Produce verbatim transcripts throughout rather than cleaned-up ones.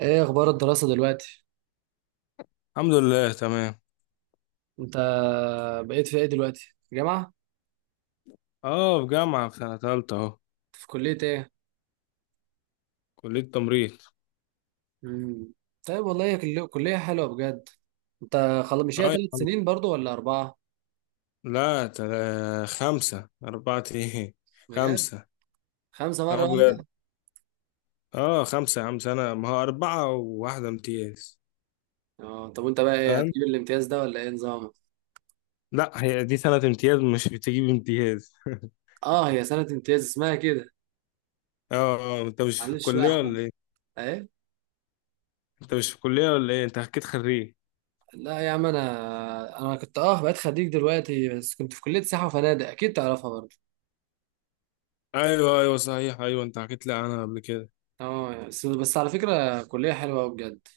ايه اخبار الدراسة دلوقتي؟ الحمد لله، تمام. انت بقيت في ايه دلوقتي، في جامعة؟ اه، في جامعة، في سنة تالتة اهو. في كلية ايه؟ كلية تمريض. مم. طيب والله، هي كل- كلية حلوة بجد. انت خلاص، مش هي اه يا ثلاث عم. سنين برضو ولا اربعة؟ لا، تلا خمسة، أربعة، ايه، بجد؟ خمسة. خمسة مرة اه بجد. واحدة؟ اه خمسة يا عم، سنة، ما هو أربعة وواحدة امتياز. اه طب وانت بقى ايه؟ فاهم. هتجيب الامتياز ده ولا ايه نظامك؟ لا، هي دي سنة امتياز، مش بتجيب امتياز. اه هي سنة امتياز اسمها كده. اه. اه، انت مش في معلش بقى الكلية احنا. ولا ايه؟ ايه؟ انت مش في الكلية ولا ايه، انت حكيت خريج. لا يا عم، انا انا كنت اه بقيت خريج دلوقتي، بس كنت في كلية سياحة وفنادق، اكيد تعرفها برضو. ايوه ايوه، صحيح، ايوه انت حكيت لي عنها قبل كده. اه بس بس على فكرة كلية حلوة أوي بجد.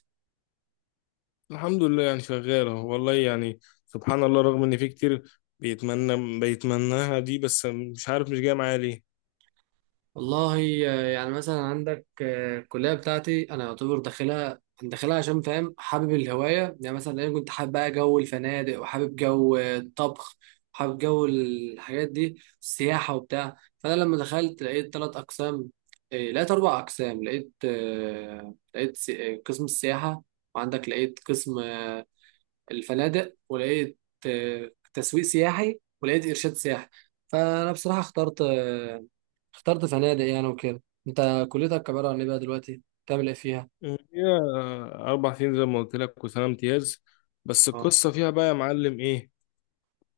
الحمد لله، يعني شغالة والله يعني. سبحان الله، رغم إن في كتير بيتمنى بيتمناها دي، بس مش عارف مش جاية معايا ليه. والله آه، يعني مثلا عندك، آه، الكلية بتاعتي أنا يعتبر داخلها. أنا داخلها عشان فاهم حابب الهواية. يعني مثلا أنا كنت حابب بقى جو الفنادق، وحابب جو آه، الطبخ، وحابب جو الحاجات دي، السياحة وبتاع. فأنا لما دخلت لقيت تلات أقسام، آه، لقيت أربع أقسام. لقيت آه، لقيت سي- آه، قسم السياحة، وعندك لقيت قسم آه، الفنادق، ولقيت آه، تسويق سياحي، ولقيت إرشاد سياحي. فأنا بصراحة اخترت، آه، اخترت فنادق يعني وكده. انت كليتك عبارة عن ايه بقى دلوقتي؟ بتعمل ايه فيها؟ هي أربع سنين زي ما قلت لك، وسنة امتياز. بس اه. القصة فيها بقى يا معلم إيه؟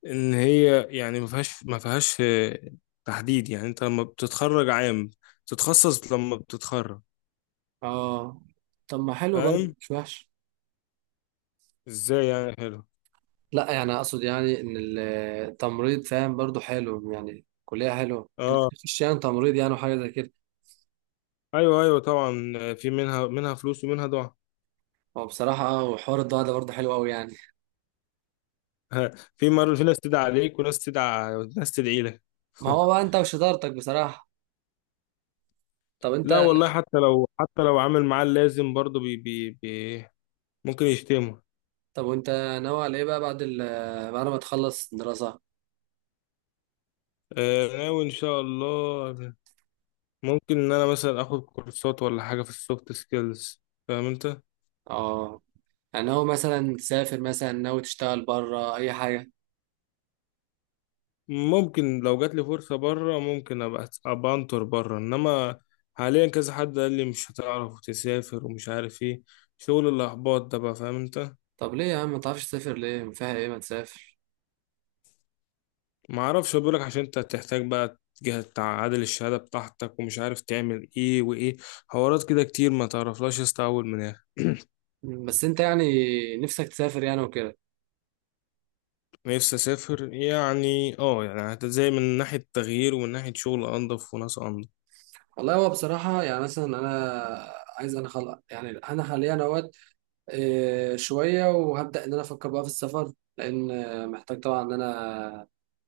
إن هي يعني ما فيهاش ما فيهاش آه، تحديد. يعني أنت لما بتتخرج عام تتخصص، لما بتتخرج. اه طب ما حلو برضه، فاهم. مش وحش. إزاي يعني حلو؟ لا يعني اقصد يعني ان التمريض، فاهم، برضه حلو. يعني كلية حلوة انك أه، تخش يعني تمريض، يعني وحاجة زي كده. أيوه أيوه طبعا. آه، في منها منها فلوس، ومنها دعاء. هو بصراحة اه وحوار الضوء ده برضه حلو قوي يعني. ها، في مرة في ناس تدعي عليك، وناس تدعي ناس تدعي لك. ما هو بقى انت وشطارتك بصراحة. طب انت. لا والله، حتى لو حتى لو عامل معاه اللازم برضه، بي بي بي ممكن يشتمه. طب وانت ناوي على ايه بقى بعد ال بعد ما تخلص دراسة؟ آه، ناوي ان شاء الله. ممكن ان انا مثلا اخد كورسات ولا حاجة في السوفت سكيلز. فاهم انت. اه يعني هو مثلا تسافر، مثلا ناوي تشتغل بره، اي حاجة. ممكن، لو جات لي فرصة بره، ممكن ابقى ابقى انطر بره، انما حاليا كذا حد قال لي مش هتعرف تسافر، ومش عارف ايه. شغل الاحباط ده بقى، فاهم انت. طب ليه يا عم ما تعرفش تسافر؟ ليه فيها ايه؟ ما تسافر. ما اعرفش، بقولك عشان انت هتحتاج بقى جهة تعادل الشهادة بتاعتك، ومش عارف تعمل ايه وايه. حوارات كده كتير، ما تعرفلاش يا اسطى اول من اخر. بس انت يعني نفسك تسافر يعني وكده. نفسي اسافر يعني، اه يعني، هت- زي من ناحية تغيير، ومن ناحية شغل انضف وناس انضف. والله هو بصراحة يعني مثلا أنا عايز أنا خلق. يعني أنا حاليا أهوت آه، شوية، وهبدأ إن أنا أفكر بقى في السفر، لأن آه، محتاج طبعا إن أنا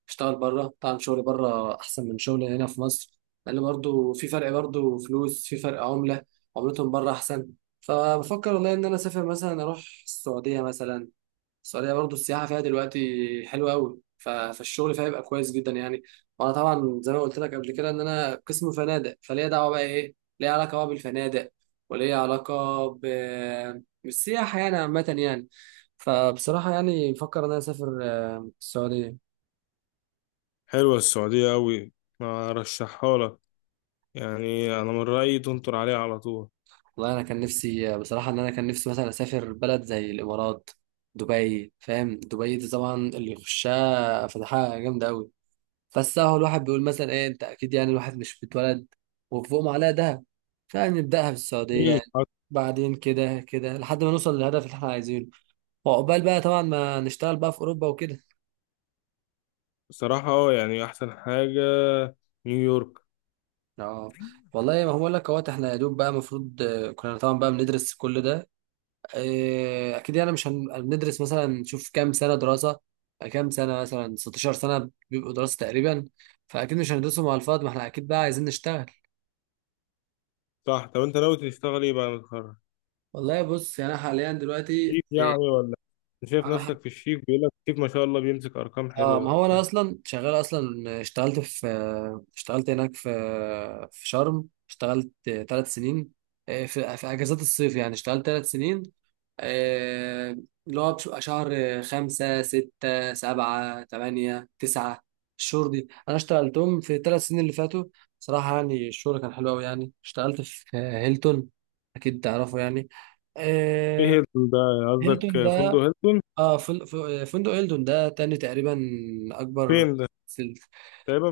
أشتغل بره. طبعا شغلي بره أحسن من شغلي هنا في مصر، لأن برضو في فرق، برضو فلوس في فرق عملة. عملتهم بره أحسن. فبفكر والله إن أنا أسافر مثلا، أروح السعودية مثلا. السعودية برضو السياحة فيها دلوقتي حلوة أوي، ف- فالشغل فيها يبقى كويس جدا يعني. وأنا طبعا زي ما قلت لك قبل كده إن أنا قسم فنادق، فليا دعوة بقى، إيه، ليا علاقة بقى بالفنادق، وليا علاقة ب... بالسياحة يعني عامة يعني. فبصراحة يعني بفكر إن أنا أسافر آه، السعودية. حلوة السعودية اوي، ارشحها لك. يعني انا من رأيي تنطر عليها على طول. والله أنا كان نفسي آه، بصراحة إن أنا كان نفسي مثلا أسافر بلد زي الإمارات، دبي، فاهم؟ دبي دي طبعا اللي يخشها فتحها جامدة أوي. بس هو الواحد بيقول مثلا ايه، انت اكيد يعني الواحد مش بيتولد وفوقهم عليها دهب. فنبداها في السعوديه مم. يعني، بعدين كده كده لحد ما نوصل للهدف اللي احنا عايزينه، وعقبال بقى طبعا ما نشتغل بقى في اوروبا وكده. بصراحة اه، يعني احسن حاجة نيويورك. اه والله، ما هو بقول لك، اهوت احنا يا دوب بقى المفروض كنا طبعا بقى بندرس كل ده. آه، اكيد يعني مش هن- هندرس، مثلا نشوف كام سنه دراسه، كام سنه، مثلا ستاشر سنه بيبقوا دراسه تقريبا. فاكيد مش هندرسهم على الفاضي، ما احنا اكيد بقى عايزين نشتغل. صح. طب انت ناوي تشتغل ايه بعد ما تتخرج؟ والله بص يعني انا حاليا دلوقتي، شيك يعني ولا إيه؟ انت شايف انا ح- نفسك في الشيك؟ بيقول لك الشيك ما شاء الله بيمسك ارقام اه حلوه ما هو انا وبتاع. اصلا شغال اصلا. اشتغلت في اشتغلت هناك في في شرم، اشتغلت ثلاث سنين، آه، في في اجازات الصيف يعني. اشتغلت ثلاث سنين آه، اللي هو بش- شهر خمسة، ستة، سبعة، تمانية، تسعة. الشهور دي انا اشتغلتهم في الثلاث سنين اللي فاتوا. صراحة يعني الشغل كان حلو قوي يعني. اشتغلت في هيلتون، اكيد تعرفه يعني، ايه آه، هيلتون ده؟ قصدك هيلتون. فندق هيلتون؟ اه فن- ف- فندق هيلتون ده تاني تقريبا اكبر. فين ده في ال- تقريبا؟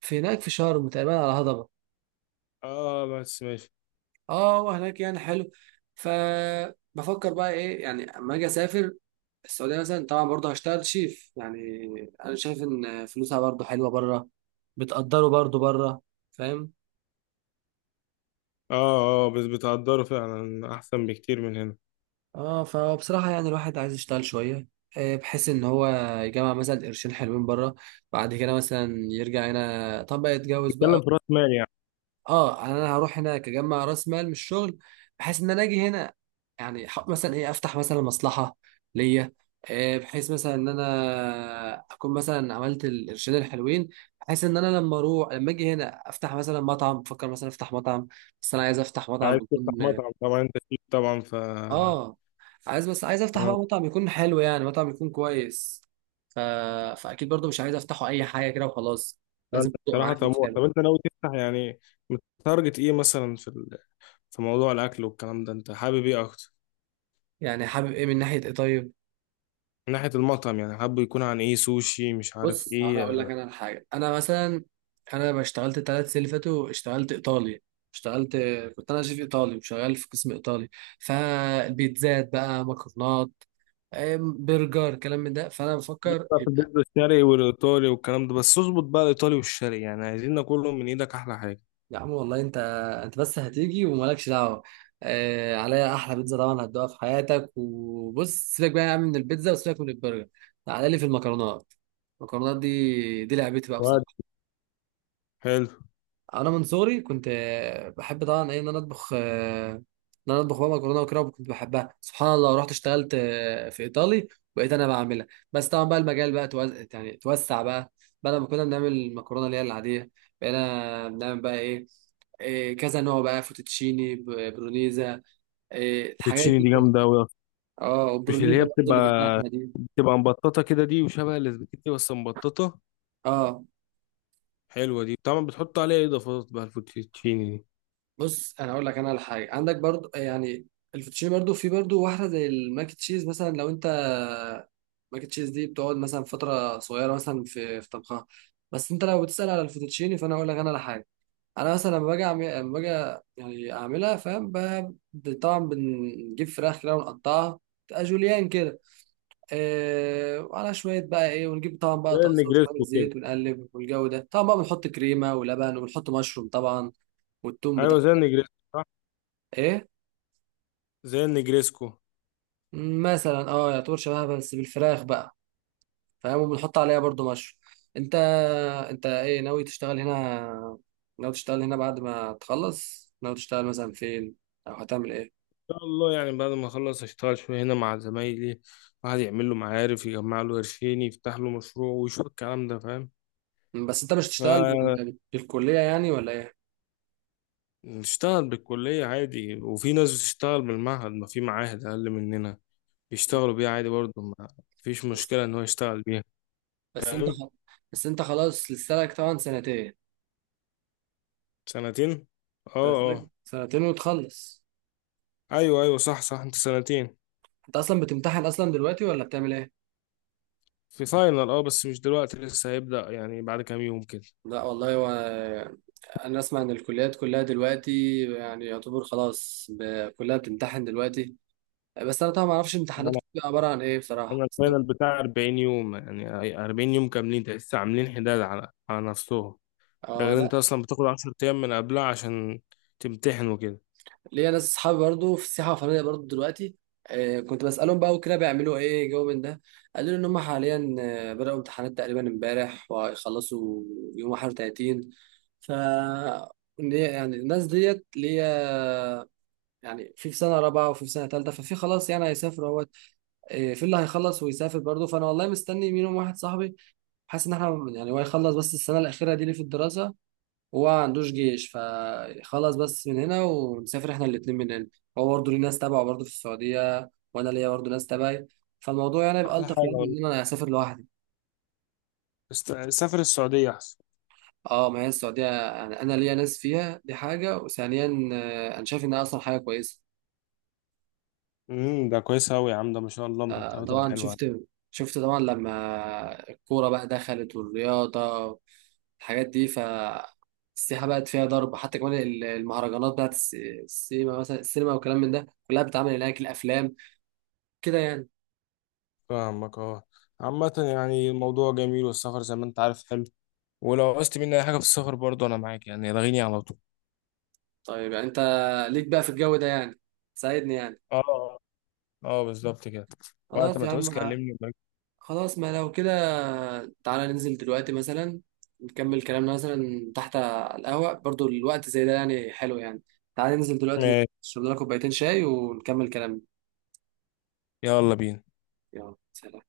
في هناك في شرم، تقريبا على هضبة. اه بس ماشي. اه وهناك يعني حلو. فبفكر بقى ايه يعني اما اجي اسافر السعودية مثلا، طبعا برضه هشتغل شيف يعني. انا شايف ان فلوسها برضه حلوة بره، بتقدره برضه بره، فاهم؟ اه. اه بس بتقدره فعلا احسن بكتير من هنا. اه فبصراحة يعني الواحد عايز يشتغل شوية، آه، بحيث ان هو يجمع مثلا قرشين حلوين بره، بعد كده مثلا يرجع هنا، طب بقى يتجوز بقى. بتتكلم في راس مال يعني. اه يعني انا هروح هناك اجمع راس مال من الشغل، بحيث ان انا اجي هنا، يعني ح- مثلا ايه، افتح مثلا مصلحه ليا. آه، بحيث مثلا ان انا اكون مثلا عملت القرشين الحلوين، بحيث ان انا لما اروح لما اجي هنا افتح مثلا مطعم، بفكر مثلا افتح مطعم. بس انا عايز افتح عايز مطعم تفتح يكون، مطعم طبعا، انت شيك طبعا، ف آه، اه عايز، بس عايز افتح بقى مطعم يكون حلو، يعني مطعم يكون كويس. ف... فاكيد برضو مش عايز افتحه اي حاجه كده وخلاص، انت لازم تبقى بصراحه معايا فلوس طموح. حلو. طب انت ناوي تفتح يعني متارجت ايه مثلا في ال... في موضوع الاكل والكلام ده، انت حابب ايه اكتر؟ يعني حابب ايه من ناحيه ايه، طيب؟ من ناحيه المطعم يعني، حابب يكون عن ايه، سوشي، مش عارف بص انا اقول ايه؟ لك انا على حاجه. انا مثلا، انا بقى اشتغلت الثلاث سنين اللي فاتوا اشتغلت ايطالي. اشتغلت، كنت انا شيف ايطالي، وشغال في قسم ايطالي. فالبيتزات بقى، مكرونات، أم، برجر، كلام من ده. فانا ليك بفكر بقى في يبقى. البيتزا، الشرقي والايطالي والكلام ده، بس اظبط بقى الايطالي والشرقي، يعني عايزين ناكلهم من ايدك، احلى حاجه. يا عم والله انت، انت بس هتيجي ومالكش دعوه. اه عليا احلى بيتزا طبعا هتدوقها في حياتك. وبص سيبك بقى يا عم من البيتزا، وسيبك من البرجر. تعالى لي في المكرونات. المكرونات دي دي لعبتي بقى واد بصراحه. حلو. انا من صغري كنت آه، بحب طبعا ايه ان انا اطبخ. آه، ان انا اطبخ بقى مكرونه وكده، وكنت بحبها. سبحان الله، رحت اشتغلت آه، في ايطالي، بقيت انا بعملها. بس طبعا بقى المجال بقى توز... يعني توسع بقى. بدل ما كنا بنعمل المكرونه اللي هي العاديه، بقينا بنعمل بقى ايه، إيه، كذا نوع بقى، فوتوتشيني، ب- برونيزا، إيه الحاجات الفيتشيني دي دي كلها. جامده قوي اصلا. اه مش اللي والبرونيزا هي برضه اللي بتبقى باللحمه دي. بتبقى مبططه كده دي، وشبه الاسباجيتي بس مبططه. اه حلوه دي، طبعا بتحط عليها إيه اضافات بقى الفوتشيني دي؟ بص انا اقول لك انا على حاجه. عندك برضو يعني الفوتوتشيني، برضو في برضو واحده زي الماك تشيز مثلا. لو انت، ماك تشيز دي بتقعد مثلا فتره صغيره مثلا في في طبخها. بس انت لو بتسال على الفوتوتشيني فانا اقول لك انا على حاجه. انا مثلا لما باجي اعمل، لما باجي يعني اعملها، فاهم، ب- طبعا بنجيب فراخ كده ونقطعها، تبقى جوليان كده. آه وعلى شويه بقى ايه، ونجيب طبعا بقى زي طاسه وشويه النجريسكو كده. زيت، ونقلب. والجو ده طبعا بقى بنحط كريمه ولبن، وبنحط مشروم طبعا، والثوم بتاع. ايوه زي النجريسكو، صح. ايه زي النجريسكو. مثلا، اه يعتبر شبهها بس بالفراخ بقى، فاهم. وبنحط عليها برضو مشروم. انت، انت ايه ناوي تشتغل هنا ناوي تشتغل هنا بعد ما تخلص، ناوي تشتغل مثلا فين، او هتعمل ايه؟ ان شاء الله، يعني بعد ما اخلص اشتغل شويه هنا مع زمايلي. واحد يعمل له معارف، يجمع له قرشين، يفتح له مشروع، ويشوف الكلام ده، فاهم. مم، بس انت مش هتشتغل بال- بالكلية يعني ولا ايه؟ نشتغل بالكلية عادي، وفي ناس بتشتغل بالمعهد، ما في معاهد أقل مننا يشتغلوا بيها عادي برضه. ما فيش بس مشكلة إن هو يشتغل بيها. بس انت فاهم. خ... بس انت خلاص لسه لك طبعا سنتين. سنتين. اه. لسه لك اه سنتين وتخلص. أيوه أيوه، صح صح، أنت سنتين. انت اصلا بتمتحن اصلا دلوقتي ولا بتعمل ايه؟ في فاينل اه، بس مش دلوقتي، لسه هيبدأ يعني بعد كام يوم كده. لا والله هو، انا اسمع ان الكليات كلها دلوقتي يعني يعتبر خلاص، ب- كلها بتمتحن دلوقتي. بس انا طبعا ما اعرفش امتحانات أنا بتبقى عباره عن ايه بصراحه أنا بس- الفاينل بتاع 40 يوم، يعني 40 يوم كاملين، ده لسه عاملين حداد على على نفسهم. ده اه غير أنت لا. أصلا بتاخد 10 أيام من قبلها عشان تمتحن وكده. ليا ناس اصحابي برضو في السياحه الفنيه برضو دلوقتي، آه كنت بسالهم بقى وكده، بيعملوا ايه جو من ده؟ قالوا لي ان هم حاليا آه، بداوا امتحانات تقريبا امبارح، وهيخلصوا يوم واحد وتلاتين. ف إن هي- يعني الناس ديت ليا، يعني في، في سنه رابعه وفي سنه ثالثه، ففي خلاص يعني هيسافروا. إيه، في اللي هيخلص ويسافر برضه. فانا والله مستني منهم واحد صاحبي، حاسس ان احنا يعني هو يخلص بس السنه الاخيره دي ليه في الدراسه، وهو ما عندوش جيش، فخلص بس من هنا ونسافر احنا الاتنين من هنا. هو برضه ليه ناس تبعه برضه في السعوديه، وانا ليا برضه ناس تبعي. فالموضوع يعني يبقى أحلى الطف، حاجة يعني والله. من ان انا اسافر لوحدي. است- سافر السعودية أحسن. اه ما هي السعوديه، يعني انا ليا ناس فيها دي حاجه، وثانيا آه، انا شايف انها اصلا حاجه كويسه. امم ده كويس أوي يا عم، ده ما شاء الله آه، مرتباتهم طبعا حلوة. شفت، شفت طبعا لما الكوره بقى دخلت، والرياضه الحاجات دي، فالسياحة بقت فيها ضرب. حتى كمان ال- المهرجانات بتاعت الس- السينما مثلا، السينما والكلام من ده كلها بتتعمل هناك، الأفلام كده يعني. فاهمك، اه. عامة يعني الموضوع جميل، والسفر زي ما أنت عارف حلو. ولو عوزت مني أي حاجة في السفر برضه أنا معاك، يعني لغيني على طول. طيب يعني أنت ليك بقى في الجو ده يعني، ساعدني يعني. اه. اه بالظبط كده. وقت خلاص ما يا تعوز عم. كلمني. خلاص، ما لو كده تعالى ننزل دلوقتي مثلا، نكمل كلامنا مثلا تحت على القهوة، برضو الوقت زي ده يعني حلو يعني. تعالى ننزل دلوقتي ماشي، نشرب لنا كوبايتين شاي ونكمل كلامنا. يلا بينا. يلا، سلام.